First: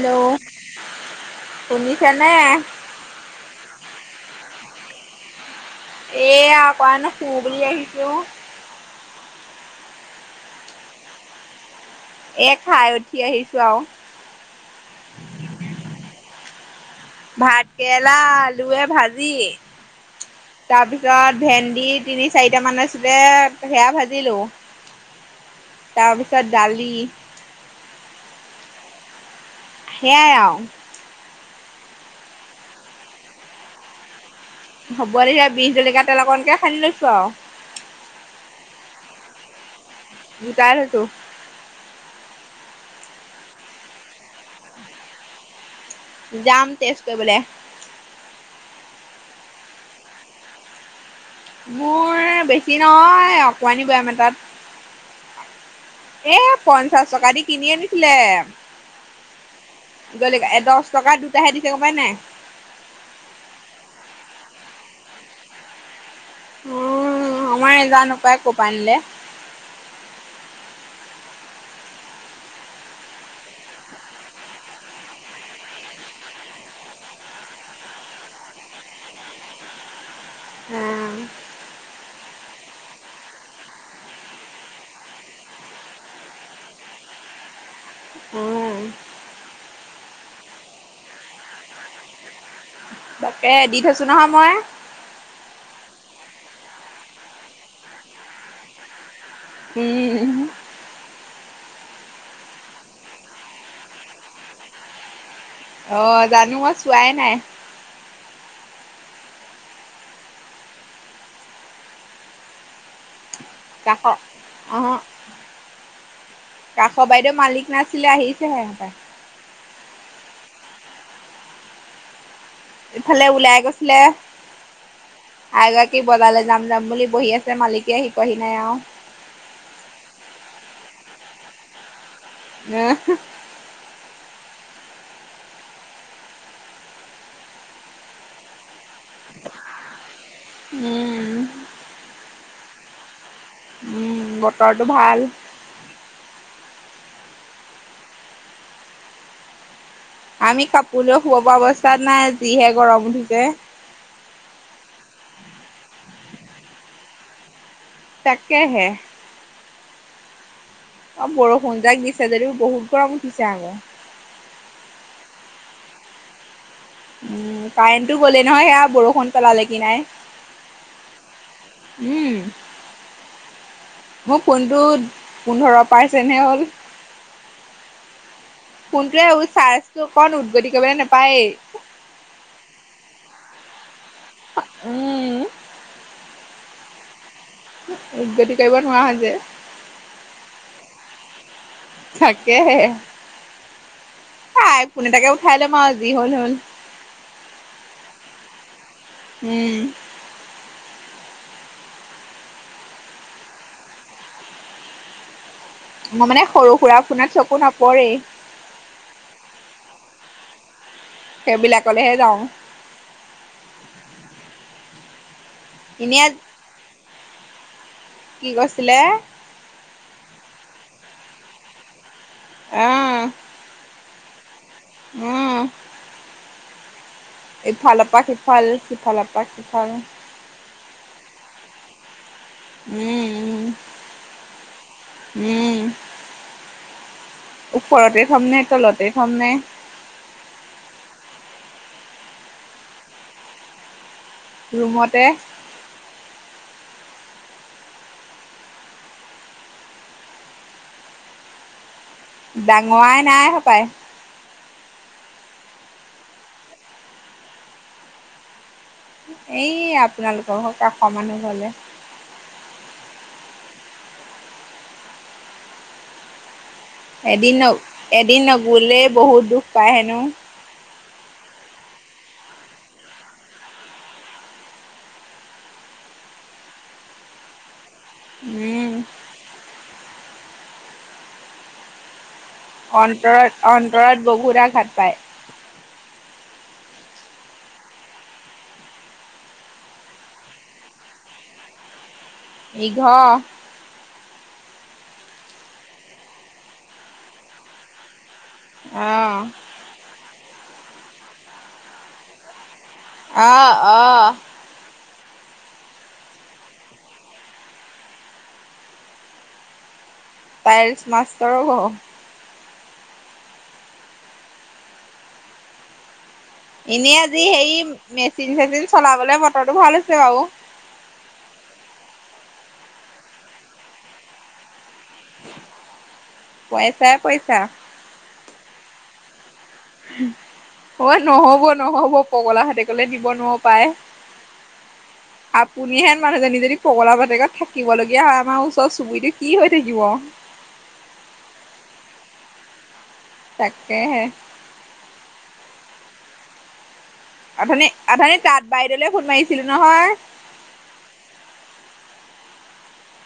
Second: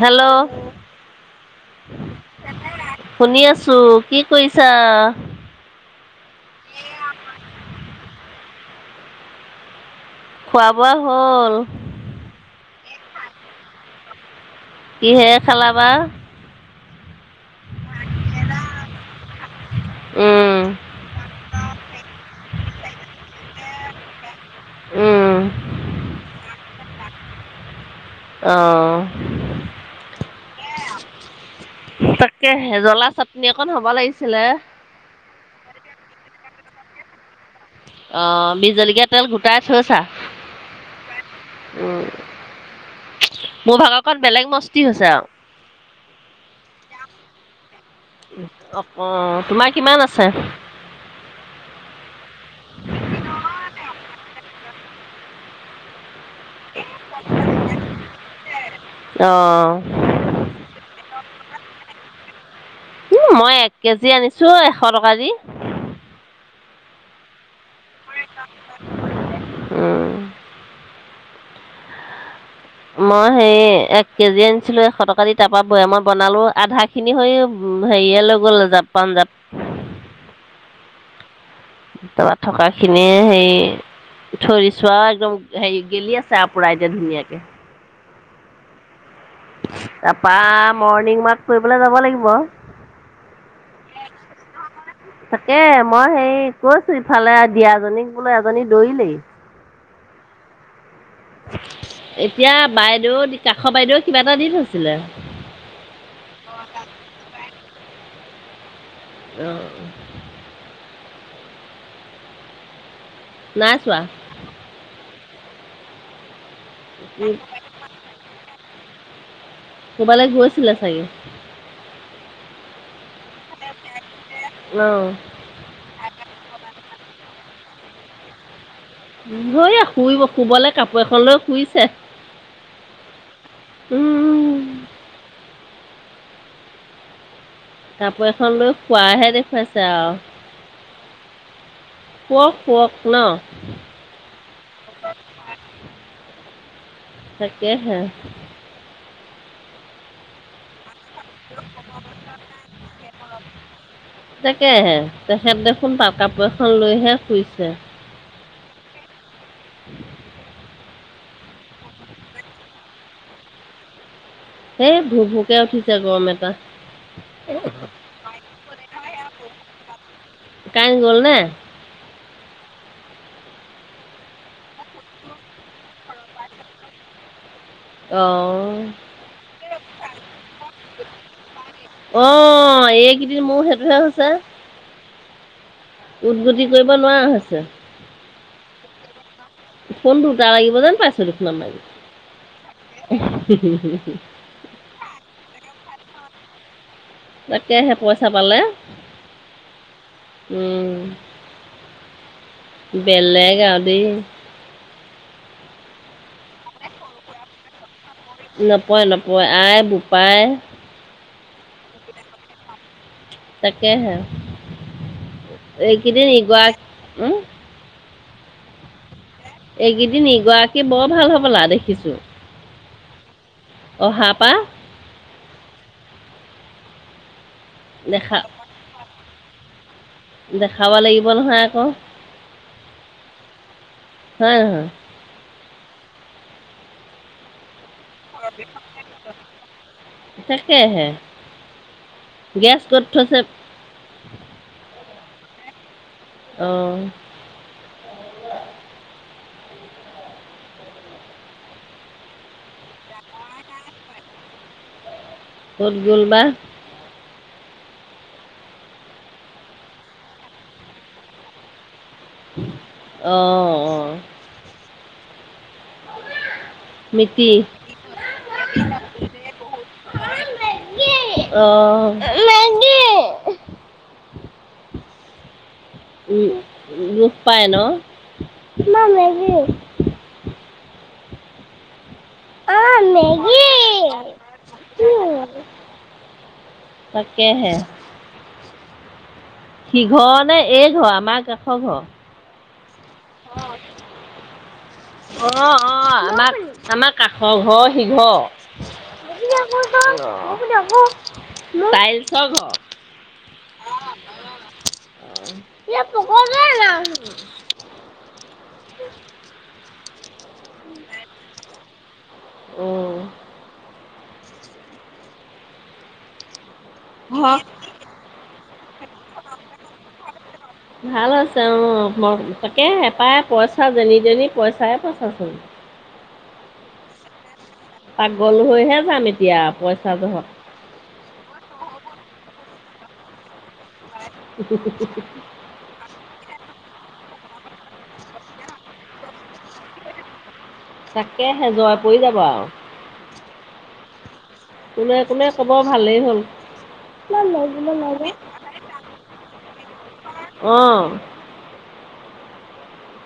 Hello শুনিছেনে? শুনি আছো। কি? কৈইছা। এয়া [unintelligible] আহিছো। খোৱা বোৱা হ'ল? এ খাই উঠি আহিছো আৰু। কিহে খালা বা? ভাত কেৰেলা আলুয়ে ভাজি উম তাৰপিছত ভেন্দি তিনি চাৰিটা মানৰ আছিলতে সেয়া ভাজিলো। উম তাৰপিছত দালি। অহ সেইয়াই আও তাকে হেজলা চাটনি অকন হ'ব লাগিছিলে। হ'ব দেতিয়া বিষ জলকীয়া তেল অকণকে খানি লৈছো আৰু। অ বি জলকীয়া তেল গোটাই থৈছা। গোটাই থৈছো উম মোৰ ভাগৰকণ বেলেগ মস্তি হৈছে আৰু। যাম তেচ কৰিবলে অ অ তোমাৰ কিমান আছে্। মোৰ বেছি নহয় অকমানি বয়াম এতাত। এ পঞ্চাশ টকা দি কিনি আনিছিলে অঁ জলকীয়া এ দহ টকা দুটা দুটা হে দিছে গম পাই নাই। উ মই এক কেজি আনিছো এশ টকা দি। অ মই নেজানো পায় কপা আনিলে। উম মই হেৰি এক কেজি আনিছিলো এশ টকা দি তাৰপা ব মই বনালো আধা খিনি হৈ হেৰিয়ে লৈ গ'ল জাপ পাঞ্জাপ। তাৰপৰা থকা খিনি হেৰি থৈ দিছো আও একদম হেৰি গেলি আছে আৰু পুৰা এতিয়া ধুনীয়াকে। উম, তাৰাপা মৰ্ণিং ৱাক কৰিবলৈ যাব লাগিব। তাকে দি থৈছো নহয় মই। তাকে মই হেই কৈছো ইফালে দিয়াজীক বোলেো এজনী দৌৰিলেই। নি [unintelligible] এতিয়া বাইদেউ কাষৰ বাইদেউ কিবা এটা দি থৈছিলে। অ জানো মই চোৱাই নাই। অহ নাই চোৱা কাষ উহো উম [inaudible] কাষৰ বাইদেউ মালিক নাছিলে আহিছেহে। অ কবালৈ গৈছিলে চাগে। ইফালে উওলাই গৈছিলে। অ'। এইগৰাকী বজালে যাম যাম বুলি। বহি আছে মালিকে পোৱাহি নাই আৰু। শুইব শুবলৈ কাপোৰ এখন লৈ শুইছে উম উম। কাপোৰ এখন লৈ শুয়াই হে দেখুৱাইছে আৰু উম শুৱক শুৱক নহ উ বতৰটো ভাল। তাকেহে আমি ক কোও শুৱাব পৰা অৱস্থাত নাই যিহে গৰম উঠিছে। তাকেহে তেখেত দেখোন তাল কাপোৰ এখন লৈহে শুইছে তাকে হে উম অ বৰষুণ যাক দিছে যদিও বহুত গৰম উঠিছে আক। এইেই ভু ভোকে উঠিছে গৰম এটা। উম কাৰেণ্টো গলেই নহয় সেয়া বৰষুণ পেলালে কি নাই কাৰেণ্ট গ'লনে উম মোৰ ফোনটো পোন্ধৰ পাৰ্চেন্ত হে হ'ল অ কোনটোৱে এই চাৰ্জটো অকণ উদ্গতি কৰিবলৈ নাপায়েই কিন্তু মই সেইটো হে হৈছে ছে উ উদগতি কৰিব নোৱাৰা হৈছে উদগতি কৰিব নোৱাৰা হয় যে ফোন দুটা লাগিব যেন পাইছ দেখমান মাগে তাকেহে আইফন এটাকে উঠাই লম অঁ যি হল হল তাকেহে পইচা পালে। উম উম বেলেগ আও দেই। মই মানে সৰু সুৰা ফোনাত চকু নপৰেই। নপৰে নপৰে আই বোপাই সেইবিলাকলৈহে যাওঁ কহে এনে এইকেইদিন উম কি কৰিছিলে এইকেইদিন ইগৰাকী বৰ ভাল হব লা দেখিছো। আহ অহা পা উম ইফালৰ পৰাক দেখা সিফাল সিফালৰ পাকিস্তান [unintelligible] দেখাব লাগিব নহয় আকৌ। উম হয় উম নহয় উম ওপৰতে খামনে তলতে খাম নে। তাকেহে গেছ কত থৈছে? ৰুমতে। অ। ডাঙৰাই নাই সপায়। কত গল বা? এই আপোনালোকৰ হওক কাষৰ মানুহ হলে। অ অ। মিতি এদিন ন এদিন নগলে বহুত দুখ পায় হেনো। অ মেগী উম, দুখ পাই ন। উম অন্তৰত, অন্তৰত বহুত আঘাত পায়। তাকেহে। সিঘৰ নে এইঘৰ আমাক কাষৰ ঘৰ ইঘৰ অ অ আমাৰ আমাৰ কাষৰ ঘৰ সিঘৰ অ। আহ টাইলচৰ ঘৰ অ অ। কি আ কম ল [inaudible] টাইলছ মাষ্টৰো হ উম এনেই আজি সেই মেচিন চেচিন চলাবলে মটৰটো ভাল হৈছে বাৰু। তেওঁ তাকে এপাই পইচা যেনি তেনি পইচাই পইচাচোন পইচা পইচা। পাক গল হৈহে যাম এতিয়া পইচা জহত অ নহব নহব পগলা হতেকলে দিব নোৱাৰ পায়, আপুনিহেন মানুহজনী যে যদি পগলা বতেকাত থাকিব লগগীয়া হয় আমাৰ ওচৰ চুবুৰটো কি হৈ থাকিব। তাকে সে জৰ পৰি যাবা আৰু। তাকেহে। কোনে কোনে ক'ব ভালেই হ'ল। কিবা ল'বলৈ অথনী ল'লে। অথনী তাত বাইদেউলে ফোন মাৰিছিলো নহয়। অঁ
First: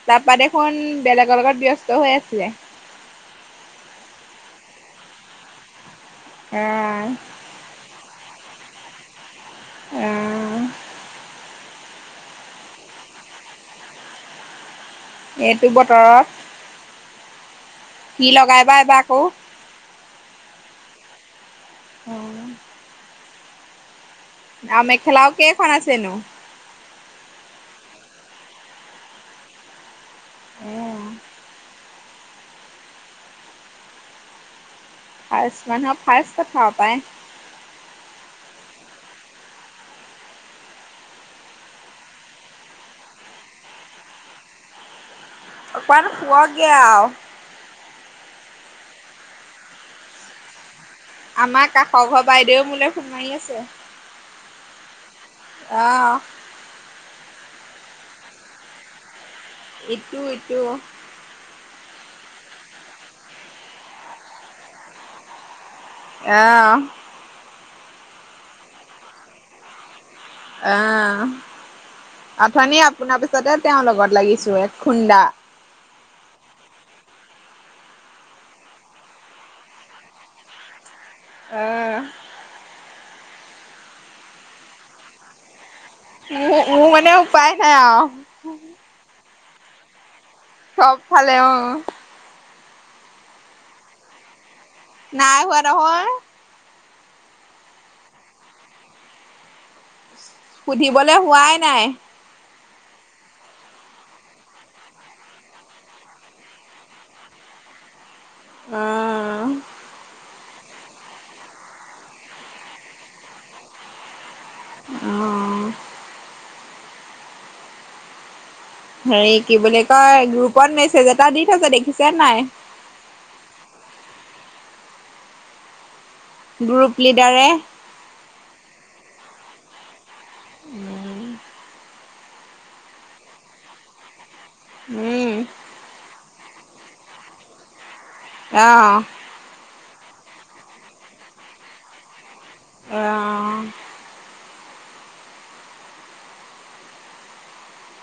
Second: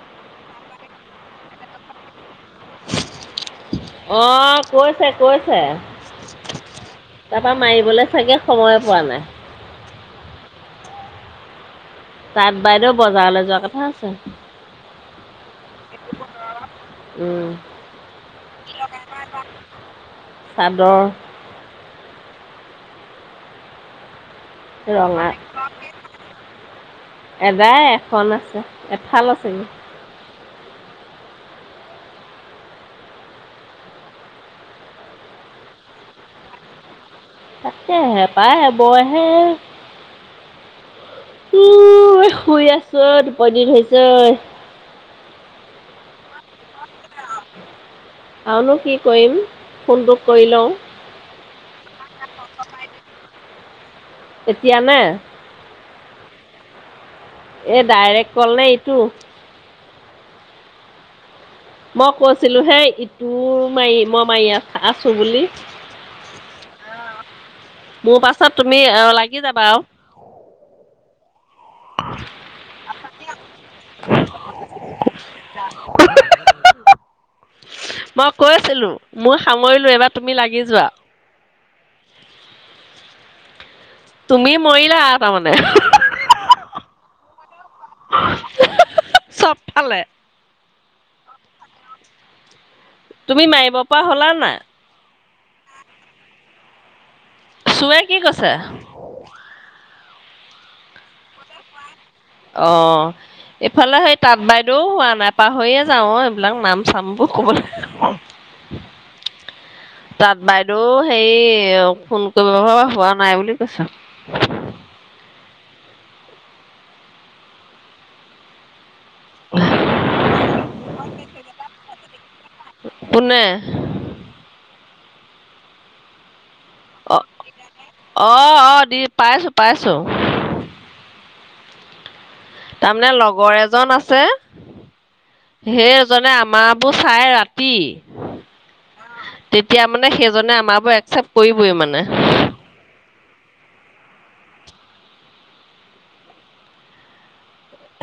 তাৰপৰা দেখোন বেলেগৰ লগত ব্যস্ত হৈ আছিলে। আহ কৈছে কৈছে। উম। তাৰপৰা মাৰিবলৈ চাগে সময়ে পোৱা নাই। উম। তাত বাইদেউ বজাৰলৈ যোৱা কথা আছে। এইটো বতৰত। উম। লগাই কি বা লগ। এইবাৰ আকৌ চাদৰ। উম। আৰু ৰঙা মেখেলাও কেইখন আছেনো? এদাই এখন আছে এফাল আছেগে। উম। ফাৰ্ষ্ট মানে ফাৰ্ষ্ট খাওঁ পায়। তাকে হেপাই বই হে উ শুই আছো তুপনি ধৰিছে আৰু, কাৰান শোৱা গে। আৰু নো কি কৰিম ফোনট কৰি লওঁ। আমাৰ কাষৰ ঘৰ বাইদেউও মোলৈ ফোন মাৰি আছে। এতিয়ানে। আহ এ ডাইৰেক্ট কল নে ইটো। ইটো ইটো। মই কৈছিলো হেই ইটো মাৰি মই মাৰি আছ আছো বুলি। অঁ। মোৰ পাছত তুমি আহ লাগি যাবা আৰু। অঁ, আথনি আপোনাৰ পিছত। পিছতে তেওঁৰ লগত লাগিছো এক খুন্দা। মই কৈ আছিলো মই সামৰিলো এইবাৰ তুমি লাগি যোৱা। উম। তুমি মৰিলা আহ তাৰমানমানে। ম মোৰ মানে উপ উপায়। আই। চফালে। চবফালে অঁ। তুমি মাৰিব পৰা হ'লা নাই? নাই হোৱা নহয়। চুৱে কি কৈছে। সুধিবলৈ হোৱাই নাই। অ এইফালে সেই তাঁত বাইদেউও হোৱা নাই পাহৰিয়ে যাও অ এইবিলাক নাম চামবোৰ কব লাগে। অঁ। বাইদেউ হে ফোন কৰিব পৰা হোৱা নাই বুলি কৈছে। অঁ। হেৰি কি বুলি কয় গ্ৰুপত মেছেজ এটা দি থৈছে দেখিছে নাই। কোনে গ্ৰুপ অঁ লিডাৰে অঁ অঁ দি। পাইছোঁ পাইছোঁ উম। তাৰমানে লগৰ এজন আছে । সেই এজনে আমাৰবোৰ চাই ৰাতি। আহ এতিয়া মানে সেইজনে আমাৰবোৰ একচেপ্ট কৰিবই মানে। আহ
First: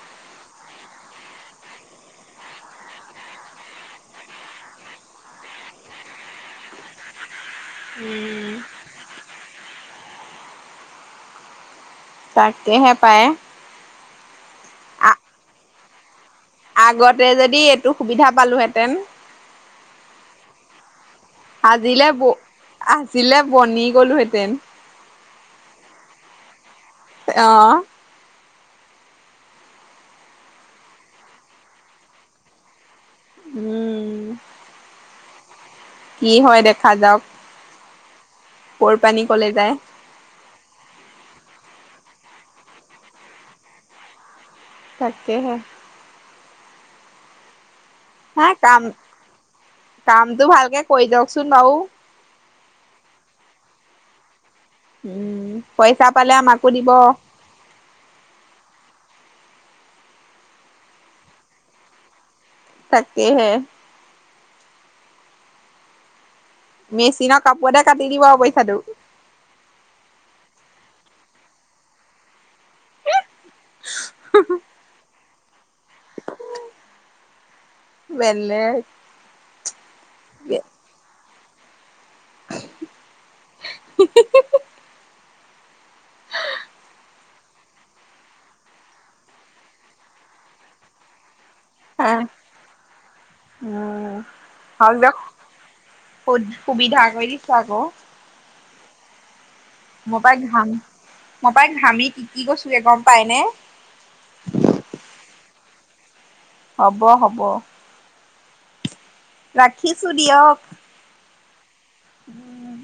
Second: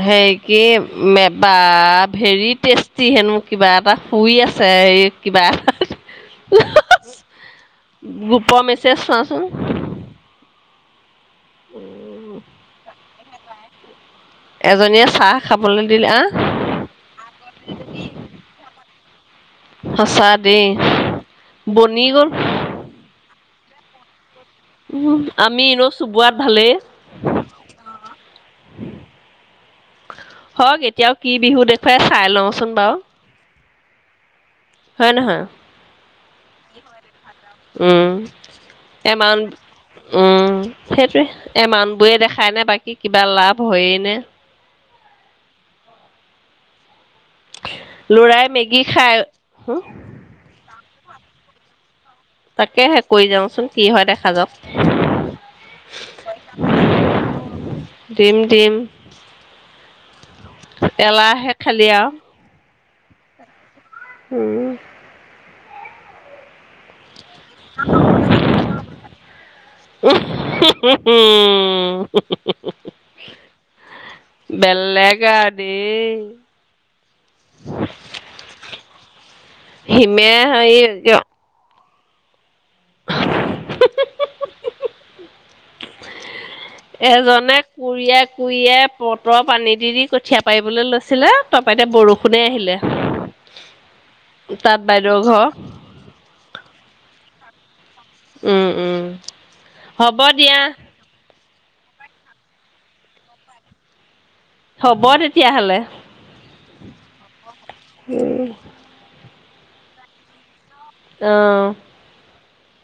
হে কি মে- বা- ভেৰি টেষ্টি হেনো মোৰ কিবা এটা শুই আছে, এই কিবা । হাঁ- হাঁ- হাঁ-। উম গ্ৰুপৰ মেছেজ চোৱাচোন। তাকেহে পায়। এজনীয়ে চাহ খাবলৈ দিলে আ আগতে যদি এইটো সুবিধা পালোহেঁতেন সঁচা দেই। বনি আজিলে গ'ল ব- আজিলে বনি গ'লোহেতেন। উম, আমি এনো চুবোৱাত ভালেই। অ'। হওঁক এতিয়াও কি বিহু দেখুৱায়, চাই লওঁচোন বাৰু। উম। হয় নহয়? কি হয় দেখা যাওক উম । কৰ পানী কলে এমান- যায় উম সেইটোৱে। এ মানুহবোৰে দেখায় নে বাকী কিবা লাভ হয়ে নে? তাকেহে। হা ল'ৰাই মেগী কাম খায়, হ-? কৈ দিয়কচোন আৰু। তাকেহে কৰি যাওঁচোন । কি হয় দেখা যাওঁক। উম, পইচা পালে আমাকো দিব। দিম দিম এলাহে খালি আৰু। তাকেহে। উম। মেচিনক কাপোৰতে কাটি দিব পইচাটো। হঁ-হঁ-হঁ। বেলেগ আৰু দেই । বেলেগ হিমে হ- কিয় হি- হি- হি - হি। [inaudible] এজনে কুৰিয়াই কুৰিয়াই পটৰ পানী দি - দি কঠীয়া পাৰিবলৈ লৈছিলে। তপাইতে বৰষুণে আহিলে উম । তাত হওক দিয়ক বাইদেউৰ ঘৰ। ছা আক'। উম - উম । হ'ব দিয়া। মই পাই ঘামি টিটি গৈছোঁ গে, গম পাইনে? হ'ব তেতিয়াহলে। হ'ব - হ'ব। উম। ৰাখিছোঁ দিয়ক। অ'। উম।